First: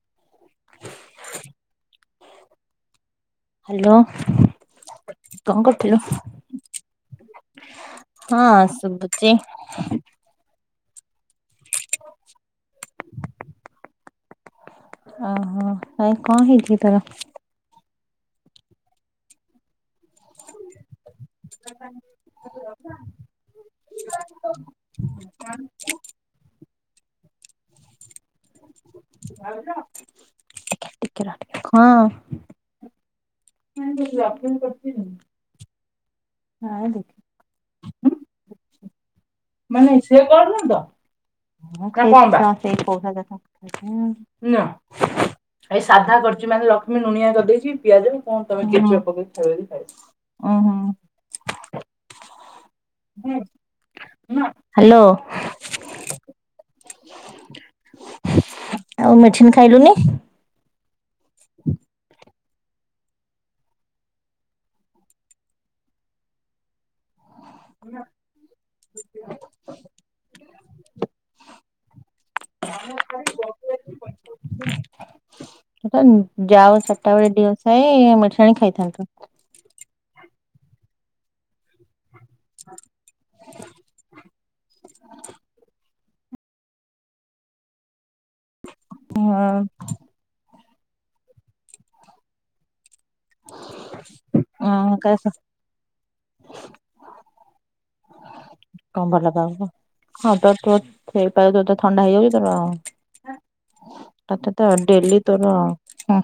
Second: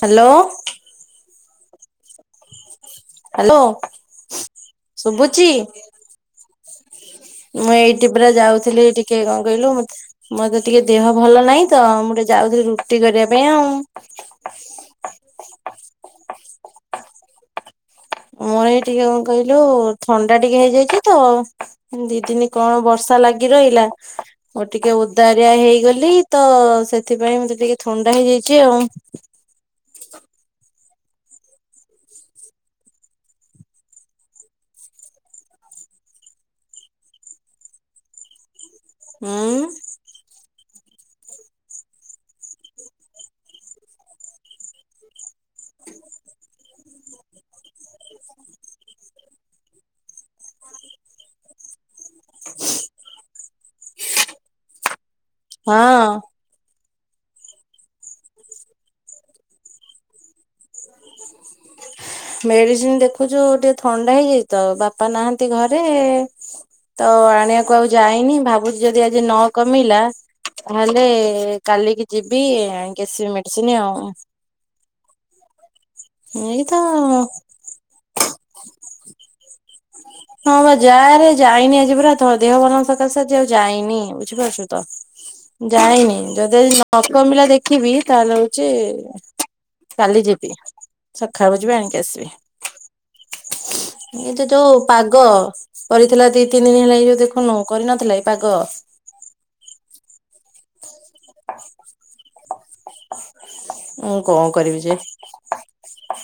Hello. Hello hello ଶୁବୁଚି? କଣ କରୁଥିଲୁ? ମୁଁ ଏଇଟି ପୁରା ହଁ ଯାଉଥିଲି ଟିକେ ଶୁଭୁଛି କଣ କହିଲୁ ମତେ ମୋତେ ଟିକେ ଦେହ ଭଲ ନାହିଁତ ମୁଟିକେ ଯାଉଥିଲି ରୁଟି କରିବା ପାଇଁ ଆଉ। ଓହୋ କାଇଁ କଣ ହେଇଚିକି ତୋର? ମୋର ଏଇ ଟିକେ କଣ କହିଲୁ ଥଣ୍ଡା ଟିକେ ହେଇଯାଇଚି। ତ ଦିଦିନ କଣ ବର୍ଷା ଲାଗି ରହିଲା ମୁଟିକେ ଉଦାରିଆ ହେଇଗଲିତ ସେଥିପାଇଁ ମତେ ଟିକେ ଥଣ୍ଡା ହେଇଯାଇଚି ଆଉ। ଟିକେ ଟିକେ ରହ ହଁ। [unintelligible] ହଁ ଦେଖି ଉଁ। କାଇଁ ସିଏ କରୁନିତ [unintelligible] ଏଇ ସାଧା କରିଚି ମାନେ ଲକ୍ଷ୍ମୀ ଲୁଣିଆ କରିଦେଇଚି ପିଆଜ ହଁ ହଁ କଣ ତମେ କେଚପ୍ ପକେଇ ଖାଇବ ଯଦି ଖାଇବ। [inaudible] ହାଲୋ। ହଁ। ଆଉ ମେଡ଼ିସିନ୍ ଖାଇଲୁନି? [inaudible] ମେଡ଼ିସିନ୍ ଦେଖୁଛୁ ଟିକେ ଥଣ୍ଡା ହେଇଯାଇଚିତ ବାପା ନାହାନ୍ତି ଘରେ ତ ଆଣିବାକୁ ଆଉ ଯାଇନି ଭାବୁଚି ଯଦି ଆଜି ନକମିଲା ନହେଲେ କାଲିକି ଯିବି ନେଇକିଆସିବି ମେଡ଼ିସିନ୍ ଆଉ। ଯାଉ [unintelligible] ଏଇ ତ ମେଡ଼ିସିନ୍ ଆଣିକି ଖାଇଥାନ୍ତୁ। ହଁବା ଯାଆରେ ଯାଇନି ଆଜି ପୁରା ଦେହ ଭଲ ନଥିବା ସକାଶେ ଆଜି ଆଉ ଯାଇନି ବୁଝିପାରୁଛୁତ ଯାଇନି। ଯଦି ଆଜି ନକମିଲା ଦେଖିବି ତାହେଲେ ହଉଚି ହଁ କାଲି ଯିବି। ସକାଳୁ ଯିବି ଆଣିକି ଆସିବି। ଏଇତ ଅ ଯୋଉ କଣ ପାଗ କରିଥିଲା ଦିତିନି ଦିନି ହେଲାଣି ଏଯୋଉ ଦେଖୁନୁ କରିନଥିଲା ଏଇ ପାଗ। କଣ ଭଲପାଗ ନୁହଁ ହଁ ତୋରତ ସେଇ ପାଗରେ ତତେ ଥଣ୍ଡା ହେଇଯାଉଚି ତୋର ମୁଁ କଣ ତତେତ କରିବି ଯେ। ଡେଲି ତୋର ହୁଁ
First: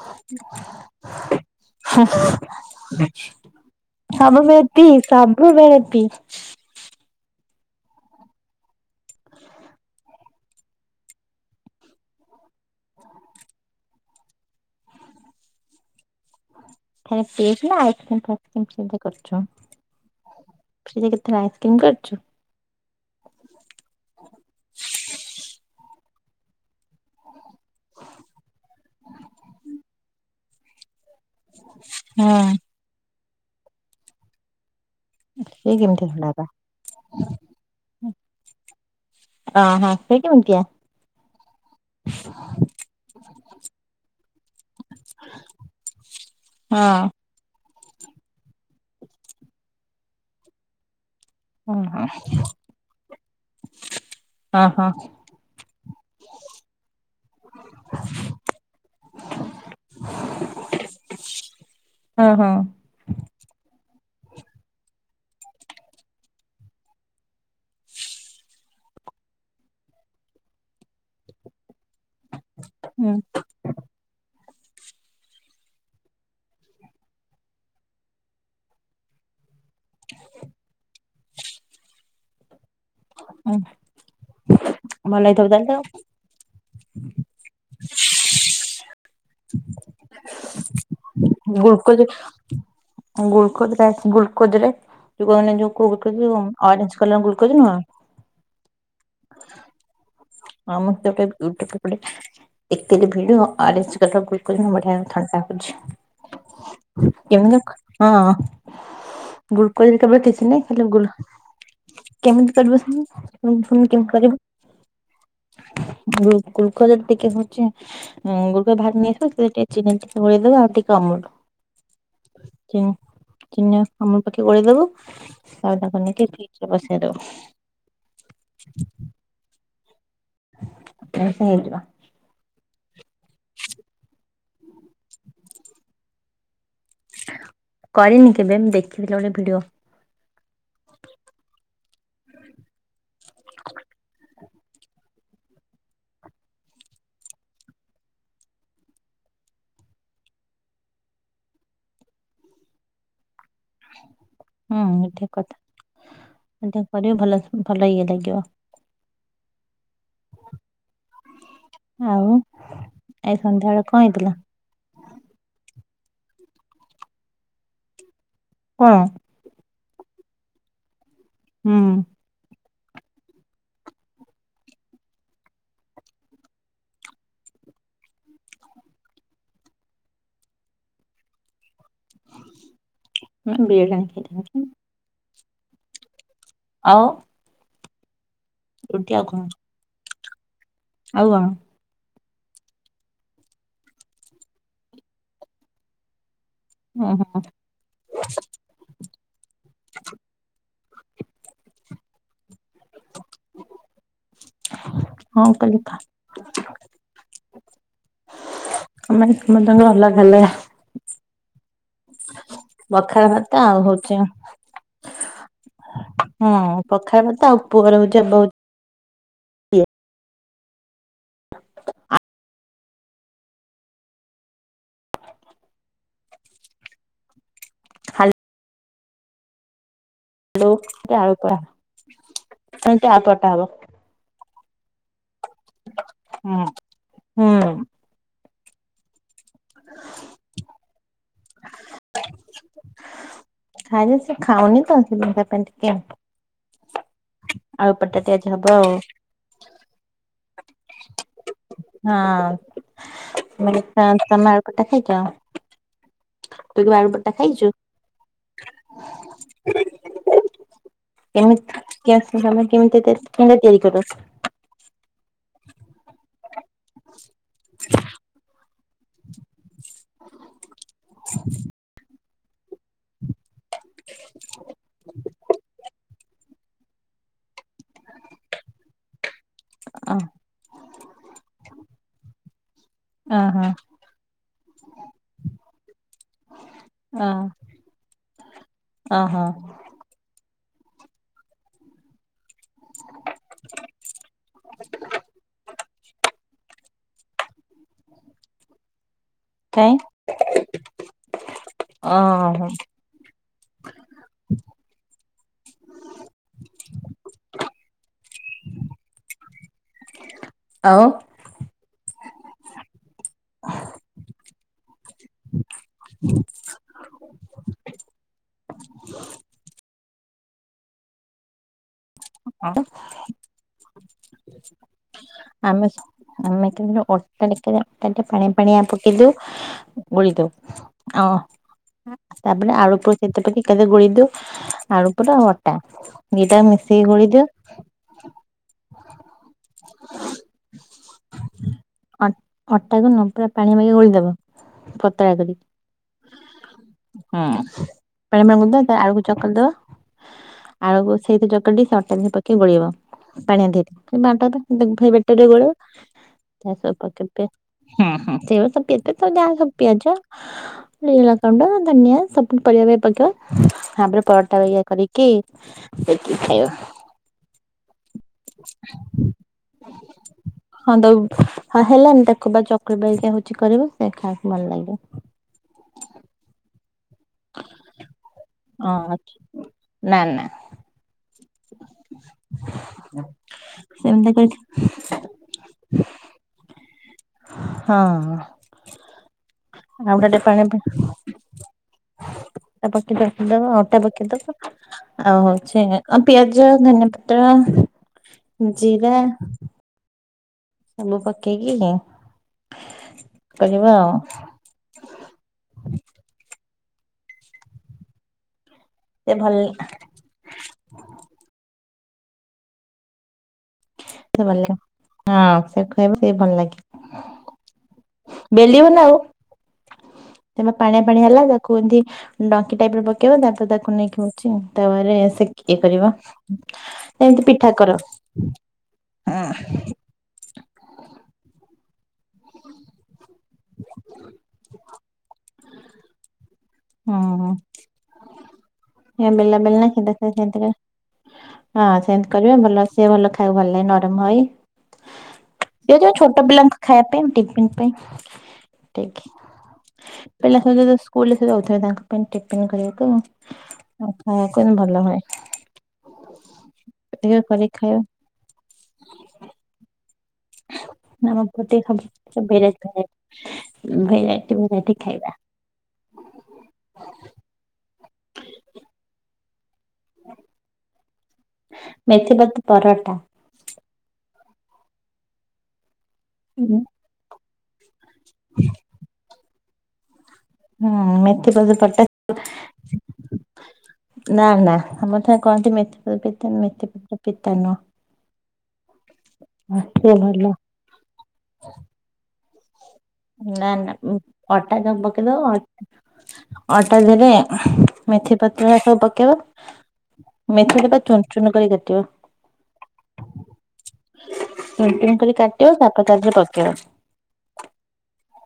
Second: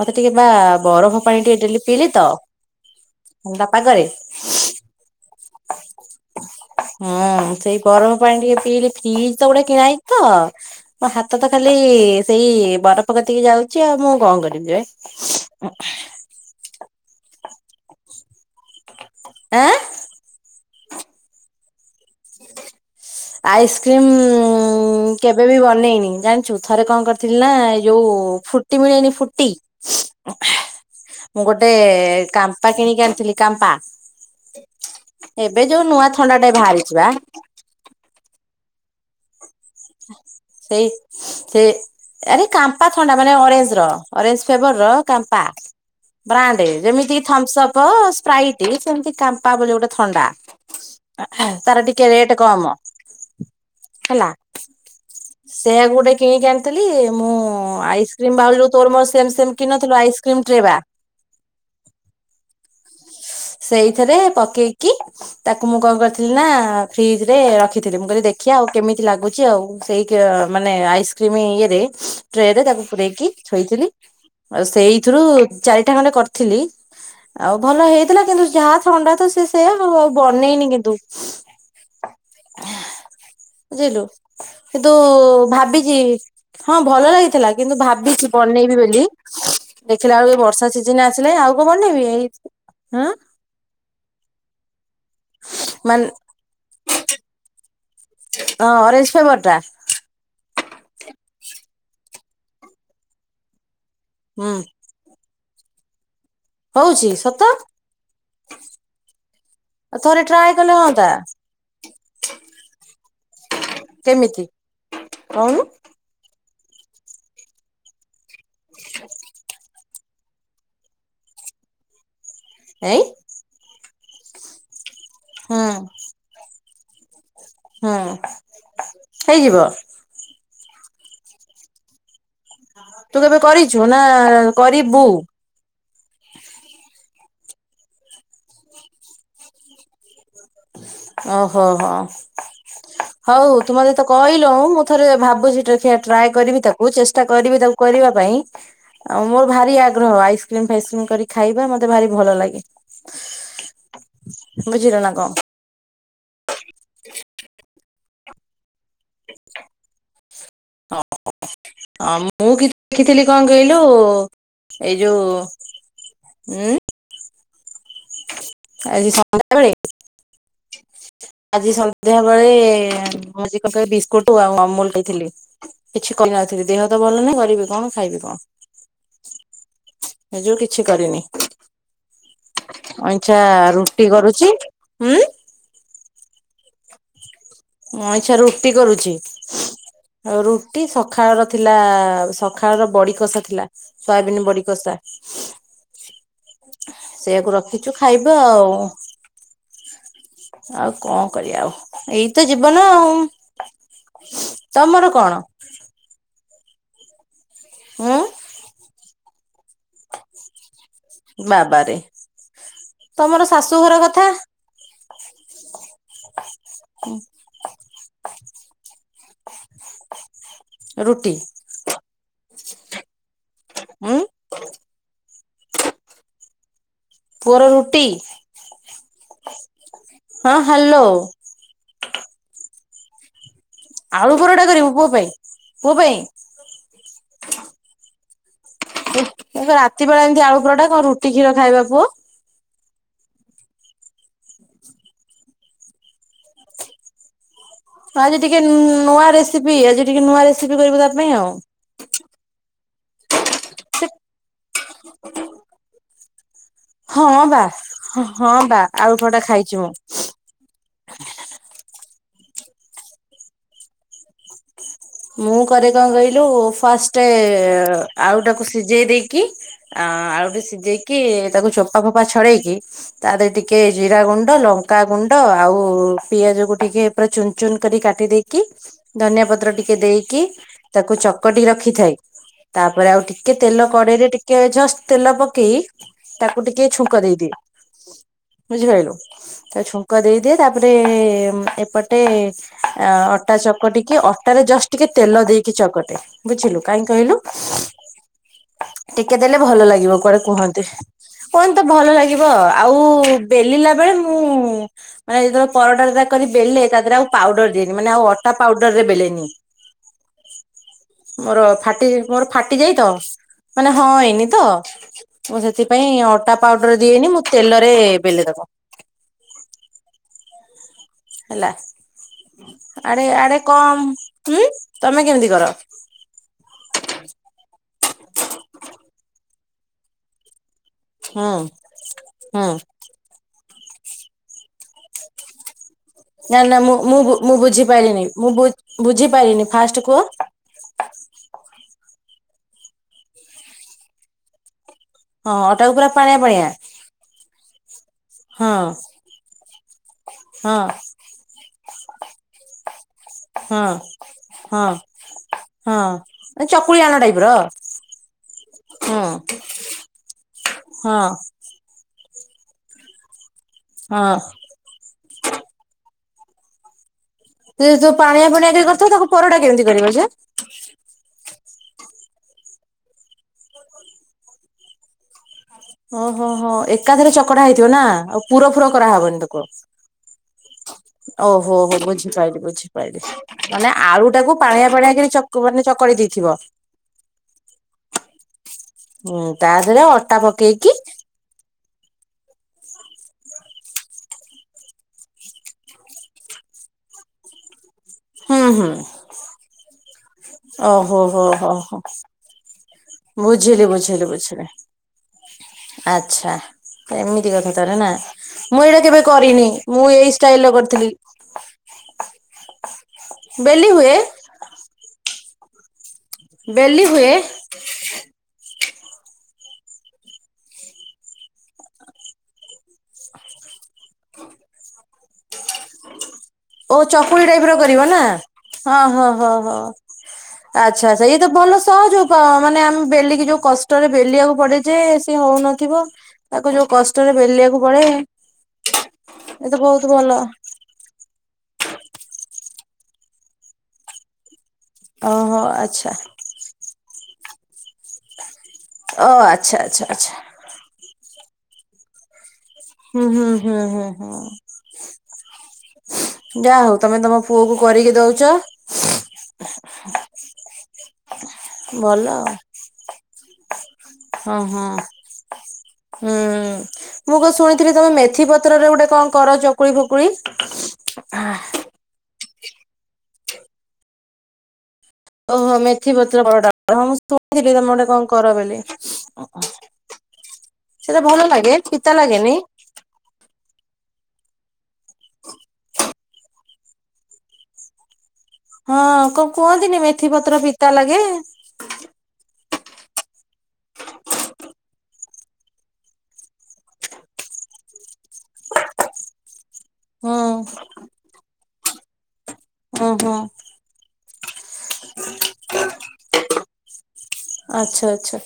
ମତେ ଟିକେବା ବରଫ ପାଣି ଟିକେ ଦେଲି ପିଇଲିତ ଥଣ୍ଡା ପାଗରେ ସବୁବେଳେ ପି, ସବୁବେଳେ ପି। ହୁଁ ସେଇ ଗରମ ପାଣି ଟିକେ ପିଇଲେ ବ୍ରିଜ୍ ତ ଗୋଟେ କିଣା ହେଇଚିତ ମୋ ହାତତ ଖାଲି ସେଇ ବରଫ କତିକି ଯାଉଚି ଆଉ ମୁକଣ କରିବି ଯେ। ଉଁ ଖାଲି ପିଇଚୁନା ଆଇସକ୍ରିମ ଫାଇସକ୍ରିମ ସେମିତି କରିଚୁ? ଆଁ ଫ୍ରିଜିରେ କେତେଳେ ଆଇସ୍କ୍ରିମ କରିଚୁ? [inaudible] ଆଇସ୍କ୍ରିମ୍ କେବେବି ବନେଇନି ଜାଣିଚୁ ଥରେ କଣ କରିଥିଲିନା ଏଇଯୋଉ ଫୁଟି ମିଳେନି ଫୁଟି ମୁଗୋଟେ ହଁ କାମ୍ପା କିଣିକି ଆଣିଥିଲି କାମ୍ପା ଏବେ ସେ ଯୋଉ ନୂଆ କେମିତି ଥଣ୍ଡାଟେ ବାହାରି ହୁଁ। ହଁ ସେ କେମିତିଆ? ସେଇ ସେ ଆରେ କାମ୍ପା ଥଣ୍ଡା ମାନେ ଅରେଞ୍ଜ୍ ର ଅରେଞ୍ଜ୍ ଫ୍ଲେବର ର କାମ୍ପା। ବ୍ରାଣ୍ଡେ ହଁ। ଯେମିତି ଥମସପ୍, ସ୍ପ୍ରାଇଟି ସେମିତି କାମ୍ପା ବୋଲି ଗୋଟେ ଥଣ୍ଡା। ହଁ ତାର ହଁ ଟିକେ ରେଟେ କମ ହେଲା। ଓ ହ। ସେୟା କୁ ଗୋଟେ କିଣିକି ଆଣିଥିଲି ମୁଁ ଆଇସ୍କ୍ରିମ୍ ବାଉଲ୍ ରୁ ତୋର ମୋର ସେମ୍ ସେମ୍ କିଣି ନଥିଲୁ ଆଇସ୍କ୍ରିମ୍ ଟ୍ରେ ବା। ହଁ- ହଁ। ସେଇଥେରେ ପକେଇକି ତାକୁ ମୁଁ କଣ କରିଥିଲି ନା ଫ୍ରିଜ୍ ରେ ରଖିଥିଲି ମୁଁ କହିଲି ଦେଖିବା ଆଉ କେମିତି ଲାଗୁଚି ଆଉ। ସେଇ କିଅ- ମାନେ ଆଇସ୍କ୍ରିମ୍ ଇଏରେ ଟ୍ରେରେ ତାକୁ ହୁଁ ପୁରେଇକି ଥୋଇଥିଲି। ଆଉ ସେଇଥିରୁ ଚାରିଟା ଖଣ୍ଡେ କରିଥିଲି ଆଉ ଭଲ ହେଇ ଥିଲା କିନ୍ତୁ ଯାହା ଥଣ୍ଡା ତ ସେ ସେଇଆ ମୁଁ ଆଉ ବନେଇନି କିନ୍ତୁ। ହୁଁ ବୁଝିଲୁ କିନ୍ତୁ ଭଲ ହେଇଥିବ ତାହେଲେ ଆଉ ଭାବିଚି ହଁ ଭଲ ହେଇଥିଲା କିନ୍ତୁ ଭାବିଚି ବନେଇବି ବୋଲି ଦେଖିଲା ବେଳୁ ଏ ବର୍ଷା ଜିନା ଆସିଲେ ଆଉ କଣ ବନେଇବି ଏଇ ହଁ ଗ୍ଲୁକୋଜ୍ ଟାଇପ୍ -ଗ୍ଲୁକୋଜ ରେ ଲୋକମାନେ ମାନେ କହୁଚନ୍ତି ଅ- ଅରେଞ୍ଜ୍ କଲର୍ ଗ୍ଲୁକୋଜ୍ ନୁହଁ ହଁ ଅରେଞ୍ଜ୍ ଫ୍ଲେବର୍ ଟା? [unintelligible] ସେଟା ଗ୍ଲୁକୋଜ୍ ନୁହଁ ବଢ଼ିଆ ହୁଁ ଥଣ୍ଡା ହଉଚି। [unintelligible] ହଉଚି ସତ ହଁ ଆଉ ଗ୍ଲୁକୋଜ୍ ଥରେ କେବଳ କିଛି ଟ୍ରାଏ ନାହିଁ କଲେ ଖାଲି ଗୁଲ୍- ହଅନ୍ତା କେମିତି କରିବ ସେମ୍ -ଫୁଣି କେତ୍ କେମିତି କଉନୁ? [unintelligible] ଚିନି ଟିକେ ଗୋଳେଇଦବ ଆଉ ଟିକେ ଅମୁଲ୍ ଏଇ ଚିନି ଆଉ ଅମୁଲ୍ ପକେଇ ଗୋଳେଇଦବ ହୁଁ ଆଉ ତାକୁ ନେଇକି ଫ୍ରିଜ୍ ରେ ବସେଇ ଦବ। ହୁଁ- ହେଇଯିବ? ହଁ-ହେଇଯିବ। ତୁ କେବେ କରିଚୁ ନା କରିବୁ? କରିନି କେବେ ମୁଁ ଦେଖିଥିଲି ଗୋଟେ ଭିଡିଓ। ଓ ହୋ-ହୋ। ହଉ ତୁ ମତେ ତ କହିଲୁଉଁ ମୁଁ ଥରେ ଭାବୁଚି ଦେଖିଆ ଟ୍ରାଏ କରିବି ତାକୁ ଚେଷ୍ଟା କରିବି ତାକୁ କରିବା ପାଇଁ। ଆଉ ମୋର ଭାରି ଆଗ୍ରହ ଆଇସ୍କ୍ରିମ୍ ଫାଇସ୍କ୍ରିମ୍ କରି ଖାଇବା ମତେ ଭାରି ଭଲ ଲାଗେ। ବୁଝିଲ ହୁଁ ନା ଠିକ୍ କଣ? କଥା ଏଇଟା କରିବ ଭଲ-ଭଲ ଇଏ ଲାଗିବ। ଓ [unintelligible] ଆଉ ମୁଁ କି ଦେଖିଥିଲି ଏ କଣ କହିଲୁ ସନ୍ଧ୍ୟାବେଳେ କଣ ହେଇଥିଲା ଏଇ ଯଉ ଉଁ କଣ ଆଜି ସନ୍ଧ୍ୟାବେଳେ- ଆଜି ସନ୍ଧ୍ୟା ବଳେ ମୁଁ ଦି ପକାର୍ ବିସ୍କୁଟ ଆଉ ଅମୁଲ୍ ଦେଇଥିଲି। କିଛି କରିନଥିଲି ଦେହ ତ ଭଲ ନାହିଁ କରିବି କଣ ଖାଇବି କଣ। ହେଇ ଯୋଗୁ କିଛି କରିନି। ଚା ହୁଁ ବିରିୟାନୀ ରୁଟି କରୁଚି। ଖାଇଥିଲି ଆଉ ମୁଁ ଅଇଁଛା ରୁଟି କରୁଚି ଆଉ କଣ ଆଉ ରୁଟି ଆଉ ସଖାଳ ର କଣ? ଥିଲା ସ ସଖାଳର ବଡି କଷା ଥିଲା ସୋୟାବିନ୍ ବଡି କଷା। ଓହୋ ସେଇଆକୁ ରଖିଚୁ ଖାଇବା ଆଉ। ଆଉ କଣ କରିଆ ଆଉ ଏଇ ତ ଜୀବନ ଆଉ। ତମର କଣ? [unintelligible] ଉଁ। [unintelligible] ବାବାରେ, ପଖାଳ ତମର ଭାତ ଆଉ ଶାଶୁଘର ହଉଛି କଥା। ହଁ ପଖାଳ ଭାତ ଆଉ ପୁଅର ହଉଝ ବଉ ରୁଟି। ଆ ଉଁ ପୁଅର ରୁଟି? ହଉଛି ହାଲୋ, ଏ ଆଳୁ ଟା, ଆଳୁ ପରଟା ହବ। ଆଳୁ ପରଟା କରିବୁ ପୁଅ ପାଇଁ? ପୁଅ ପାଇଁ? ହଁ, ହୁଁ। ଏ କଣ ରାତି ବେଳା ଏମିତି ଆଳୁ ପୁରଟା, କଣ ରୁଟି କ୍ଷୀର ଖାଏ ବା ପୁଅ? ଖାଇଲେ, ସେ ଖାଉନି ତ, ସେଥିପାଇଁ ତା ପାଇଁ ଟିକେ ଆଳୁ ପରଟା ସହଜେ ଆଜି ଟିକେ ହବ ଆଉ ନୂଆ ରେସିପି, ଆଜି ଟିକେ ନୂଆ ରେସିପି କରିବୁ ତା ପାଇଁ ଆଉ। ହଁ। ମୁଁ କହିଲି ତମେ ଆଳୁ ପରଟା ଖାଇଚ? ହଁ ବା, ହଁ ବା ଆଳୁ ପରଟା ଖାଇଚି ମୁଁ। କେମତି [unintelligible] କେମିତି ତିଆରି କଲ? ମୁଁ କରେ କଣ କହିଲୁ, ଫାଷ୍ଟ ଆଳୁଟାକୁ ସିଝେଇ ଦେଇକି ଆ ଆଳୁ ଟିକେ ସିଝେଇକି, ତାକୁ ଚୋପା ଫୋପା ଛଡେଇକି, ତା ଦେହରେ ଟି ଟିକେ ଜିରା ଗୁଣ୍ଡ, ଲଙ୍କାଗୁଣ୍ଡ, ଆଉ ପିଆଜକୁ ଟିକେ ପୁରା ଚୁନ୍ ଚୁନ୍ କରି କାଟି ଦେଇିକି, ଧନିଆ ପତ୍ର ଟିକେ ଦେଇକି, ତାକୁ ଚକଟି ରଖିଥାଏ। ତାପରେ ଆଉ ଟିକେ ଓହୋ ତେଲ କଡେଇରେ ଟିକେ ଜଷ୍ଟ ତେଲ ପକେଇ ତାକୁ ଟିକେ ଛୁଙ୍କ ଦେଇଦିଏ। ବୁଝିପାଇଲୁ ଓହୋ ତା ଛୁ ଛୁଙ୍କ ଦେଇଦିଏ, ତାପରେ ଏପଟେ ଆଁ ଅଟା ଚକଟିକି ଅ ଅଟାରେ ଜଷ୍ଟ ଟିକେ ତେଲ ଦେଇକି ଚକଟେ। ବୁଝିଲୁ କାହିଁ କହିଲୁ, ଟିକେ ଦେଲେ ଭଲ କାଇଁ ଲାଗିବ କୁଆଡେ କୁହନ୍ତି। ପୁଣି ତ ଭଲ ଲାଗିବ। ଓହୋ ଆଉ ବେଲିଲା ବେଳେ ମୁଁ ମାନେ ଯେତେବେଳେ ପରଟା ଦିଟା କରି ବେଲେ, ତା ଦେହରେ ଆଉ ପାଉଡର ଦିଏନି। ମାନେ ଆଉ ଅଟା ପାଉଡର ରେ ବେଲେନି। [inaudible] ମୋର ଫାଟି, ମୋର ଫାଟି ଯାଏ ତ ମାନେ ହଁ ଏଇନି ତ ମୁଁ ସେଥିପାଇଁ ଅଟା ପାଉଡର ଦିଏନି ମୁଁ ତେଲରେ ବେଲେ ତାକୁ। ହେଲା। ଆଉ ଆରେ, ଆରେ କମ୍-ହୁଁ ତମେ କେମିତି କର? ଆମେ ଆମେ କିନ୍ତୁ ଅଟା ରେ ଟିକେ ପାଣି ପଣିିଆ ପକେଇ ଦଉ, ଗୋଳିଦଉ। ଓ, ହୁଁ ହୁଁ ତାପରେ ଆଳୁ କ ସେତଟା [unintelligible] ଗୋଲେଇ ଦୋଉ। ଆଳୁ ପୁର, ଆଉ ଅଟା। ଦିଟା ନା ନା, ମୁଁ ମିଶେଇକି ମୁ ଗୋଳି ଦିଅ ମୁଁ ବୁଝିପାରିନି। ମୁଁ ବୁଝିପାରିନି, ଫାଷ୍ଟ କୁହ। ଅ- ଅଟାକୁ ନ ପୁରା ପାଣି ପାକେଇ ଗୋଲେଇ ଦବ ପତଳା ହଁ କରିକି। ଅଟାକୁ ପୁରା ପାଣିଆ ପାଣିଆ ହୁଁ [unintelligible] ହଁ ଚକୁଡି ଦବ, ହଁ ଆଳକୁ ସେଇଥି ଚକଟି ସେ ଅଟା କୁ ପକେଇ ଗୋଲେଇ ବ। ପାଣିଆ ଦେ ହଁ ହଁ [unintelligible] ହଁ ଆଉ ସବୁ ଚକୁଳି ଆଣ ଟାଇପ ପକେଇବେ। ର ହୁଁ ହୁଁ। [unintelligible] ହଁ ସବୁ ପିଆଜ। ହଁ ଲୁଣ, ଗୁଣ୍ଡ ଧନିଆ ସ ପରିବା ବି ପକେଇବ, ତାପରେ ହଁ ପରଟା ଭାଲିଆ କରିକି, ସେ ଖାଇବ। ସେ ଯୋଉ ପାଣିଆ, ଫାଣିଆ ଟିକେ କରି ଥିବ, ତାକୁ ପରଟା କେମିତି କରିବ ଯେ? ହଁ ତ ହଁ ହେଲାନି ଦେଖ ବା ଚକୁଳି ପରିକା ହୋଉଛି କରିବୁ, ସେ ଖାଇବାକୁ ଭଲ ଲାଗିବ। ଓଁ ହଁ ହଁ ଏ ଏକାଥରେ ଚକଡା ହେଇଥିବ ନା, ଆଉ ପୁର ଫୁର ହଁ କରାହବନି ଆଉ ତକୁ? ନା ନା। ଓହୋ ହୋ ବୁଝିପାଇଲିି, ବୁଝିପାଇଲିି ମାନେ ଆଳୁ ସେମିତି କରି ଟାକୁ ପାଣିଆ ପାଣିଆ କରି ଚ [unintelligible] ଦେଇଥିବ। ହଁ। ହୁଁ ତା। ଦେହରେ ଆଉ ଅଟା ଗେଟେ ଟେ ପାଣି ପକେଇକି ପକେ ପକେଇଖଦବା ଅଟା ପକେଇଦବା। ଆଉ ହଉଛି ଆ ପିଆଜ ଧନିଆ ପତ୍ର ହୁଁ ହୁଁ ଜିରା। ସବୁ ଓହୋ ହୋ ହୋ ପକେଇକି ହୋ କରିବା ବୁଝିଲି ଆଉ ବୁଝିଲି ବୁଝିଲି। ଆଚ୍ଛା ଏମିତି କଥା ତରେ ନା ମୁଁ ଏଇଟା। କେବେ ସେ ଭଲ କରିନି ମୁଁ ଏଇ ଷ୍ଟାଇଲ କରିଥିଲି। ବେଲି ହୁଏ। ଭଲ ଲାଗେ ହଁ ସେ ଖୁହବ ସେ ଭଲ ଲାଗେ। ବେଲି ହୁଏ। ବେଲିବ ନା ଆଉ ତମ ପାଣିଆ ପାଣି ହେଲା ତାକୁ ଏମତି। ଡଙ୍କି ଟାଇପ ରେ ପକେଇବା ୟାକୁ ତାକୁ ନେଇକି ହଉଛି ତାୱା ରେ ସେ ଇଏ କରିବ। ଓ ସେମିତି ଚକୁଳି ପିଠା ଟାଇପ ର କର? କରିବ ନା ହଁ ହଁ ହଁ ହ। ଆଚ୍ଛା ଆଛା ଏଇ ତ ଭଲ ସହଜ ଉପାୟ ମାନେ ଆମେ ବେଲିକି ଯୋଉ କଷ୍ଟ। ଷ୍ଟରେ ବେଲିବାକୁ ପଡେ ଯେ ସେ ହଉନଥିବ ତାକୁ ଯୋଉ। କଷ୍ଟରେ ହୁଁ ବେଲିବାକୁ ପଡେ ଏ ବେଲା ଏତ ବେଲନା ବହୁତ ସେମିତି ଭଲ। ସେମିତି ହଁ ସେମିତି କରିବେ ଭଲସିବେ ଭଲ ଖାଇବାକୁ ଭଲ ଲାଗେ ନରମ ହୋଇ। ଓହୋ ଏ ଆଚ୍ଛା ଯୋଉ ଛୋଟ ପିଲାଙ୍କ ଖାଇବା ପାଇଁ ଟିଫିନ। ଠିକ୍ ଓ ଆଚ୍ଛା ଆଚ୍ଛା ଆଚ୍ଛା ପିଲା ସ ସ୍କୁଲରେ ଯାଉଥିବେ ତାଙ୍କ। ଟିଫନ୍ ଖାଇବାକୁ ହୁଁ ହୁଁ ହୁଁ ହୁଁ ଆଉ ଖାଇବାକୁ ହୁଁ ଭଲ ହୁଏ। ଯାହା ହଉ ତମେ ତମ ଟିକେ ପୁଅ କୁ ଖାଇବା କରିକି ଦଉଛ। ଆମ ପଟେ ସବୁ ଭଲ ଜିନିଷ ଆଉ। ଭେରାଇଟି ଖାଇବା ଭେରାଇଟି ଭେରାଇଟି ଖାଇବା। ହୁଁଉଁ ମୁଁ କଣ ଶୁଣିଥିଲି ତମେ ମେଥି ପତ୍ରରେ ଗୋଟେ କଣ କର ଚକୁଳି ଫକୁଳି? ମେଥିପତ ପରଟା ଓହୋ ମେଥି ପତ୍ର ହୁଁ ପରଟା ହଁ ଶୁଥିଲି ତମେ ଗୋଟେ କଣ କର ବୋଲି ସେଟା ଭଲ ମେଥିପାତି ଲାଗେ ପରଟା ପିତା ଲାଗେନି? ନା ନା ଆମରତ କହନ୍ତି ମେଥିପ ପିତା ମେଥିପତ୍ର ପିତା ନୁହଁ। ହଁ କଣ କୁହନ୍ତିନି ସେ ମେଥି ଭଲ ପତ୍ର ପିତା ଲାଗେ। ନା ନା ଉଁ ଅଟାତକ ପକେଇଦବ ଅଟା ଧେରେ ଉଃ ମେଥିପତ୍ର ଘରିକା ସବୁ ପକେଇବ। ହୁଁ ମେଥିପତର ଚୁନୁ ଚୁନୁ କରି କାଟିବ ଓହୋ ଚୁନୁ ଚୁନୁ କରି କାଟିବା ତାପରେ ତାଦେହରେ ପକେଇବ ଆଚ୍ଛା ଆଛା।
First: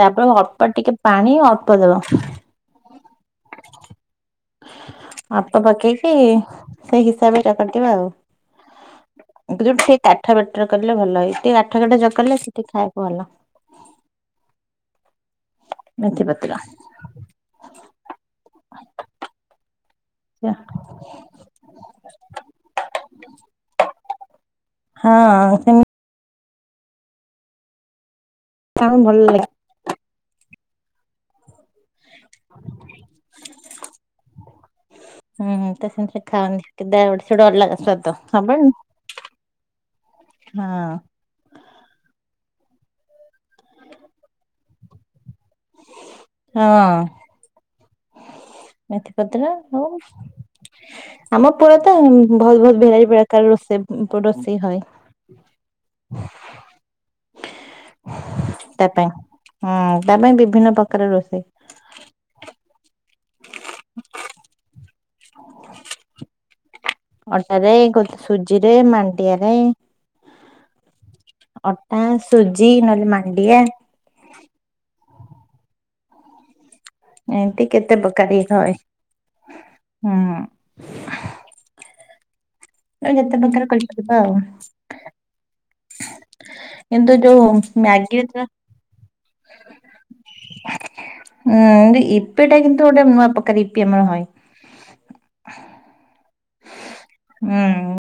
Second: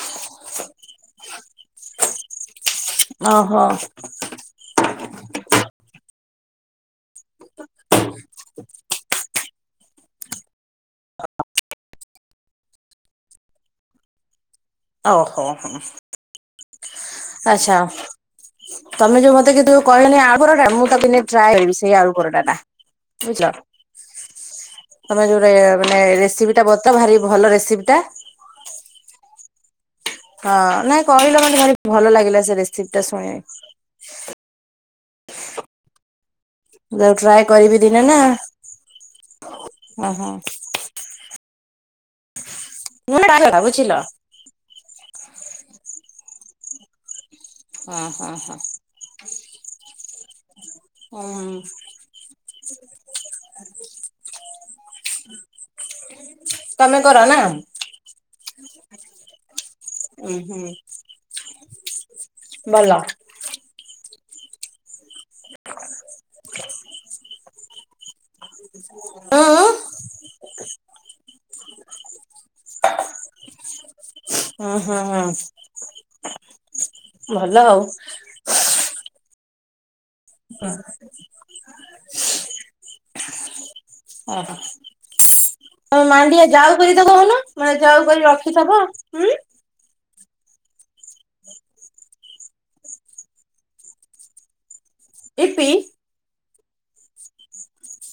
ତାପରେ ଅଳ୍ପ ଟିକେ ପାଣି ଅଳ୍ପ ଦବ। ଅ ହୋ ଅପ ପକେଇକି ସେଇ ହିସାବରେ ଚକଟିଦେବେ ଆଉ ଯୋଠୁ ସେଠିକ କାଠ [unintelligible] ବେଟରେ କଲେ ଭଲ ହେଇ ଟିକେ କାଠ କାଠ ଜ କଲେ ସେଠି ଖାଇବାକୁ ଭଲ ଓହୋ ହୁଁ ମେଥି ପତ୍ର ଉଁ ଆଶା ତମେ ଯୋଉ ମତେ କିନ୍ତୁ କହିଲନି ଆଗୁରୁ କା ଟା ମୁଁ କାଟିନି ଟ୍ରାଏ କରିବି ସେଇ ଆଳୁ ପରଟା ଟା ବୁଝିଲ ତମେ ଯୋଉଟା ହଁ ସେମିତି ମାନେ ରେସିପି ଟା ବତା ଭାରି ଭଲ ରେସିପି ଟା ତାହୁଁ ଭଲ ଲାଗେ। ହଁ ନାଇଁ କହିଲ ମତେ ଭାରି ଭଲ ଲାଗିଲା ସେ ରେସିପି ଟା ଶୁଣି ହୁଁହୁଁ ତା ସେମତି ସେ ଖାଆନ୍ତି କି ଯଉ ଦେଆଡୁ ସାଡୁ ଟ୍ରାଏ ଡର କରିବି ଲାଗେ ଦିନେ ନା ସତ ସବେଳେ ଓହୋ ହଁ ପୁଣି ତା କଥା ବୁଝିଲ। ହଁଅ। ହଁ ହଁ ହଁ। ମେଥିପତ୍ର ହଉ। ଆମ ପୁରା ହୁଁ ତ ଭଲ ଭେରାଇଟି ପ୍ରକାର ରୋଷେଇ ରୋଷେଇ ହଏ। [inaudible] କର ନା ହୁ ତା ପାଇଁ ହଁ ତା ଉଁ ପାଇଁ ହୁଁ ବିଭିନ୍ନ ପ୍ରକାର ରୋଷେଇ ଭଲ। [inaudible] ଆରେ କୋଉଠି ସୁଜିରେ ଉଁ ଉଁ ମାଣ୍ଡିଆରେ ହୁଁ ଅଟା ସୁଜି ନହେଲେ ମାଣ୍ଡିଆ ଉଁ ହୁଁ ହଁ। ଏମତି କେତେ ପକାରି ହଏ ହୁଁ। ହଁ [inaudible] ଆଉ ଯେତେ ପ୍ରକାର କରିଥିବା ଆଉ ତମେ ମାଣ୍ଡିଆ ଯାଉ କରି ତ କିନ୍ତୁ କହୁନ ଯୋଉ ମାନେ ଯାଉ କରି ମ୍ୟାଗିରେ ରଖିଥବ ହୁଁ। ଉଁ ଇପି ଟା କିନ୍ତୁ ଗୋଟେ ନୂଆ ପ୍ରକାର ଇପି ଆମର ହଏ ଇପି। ହୁଁ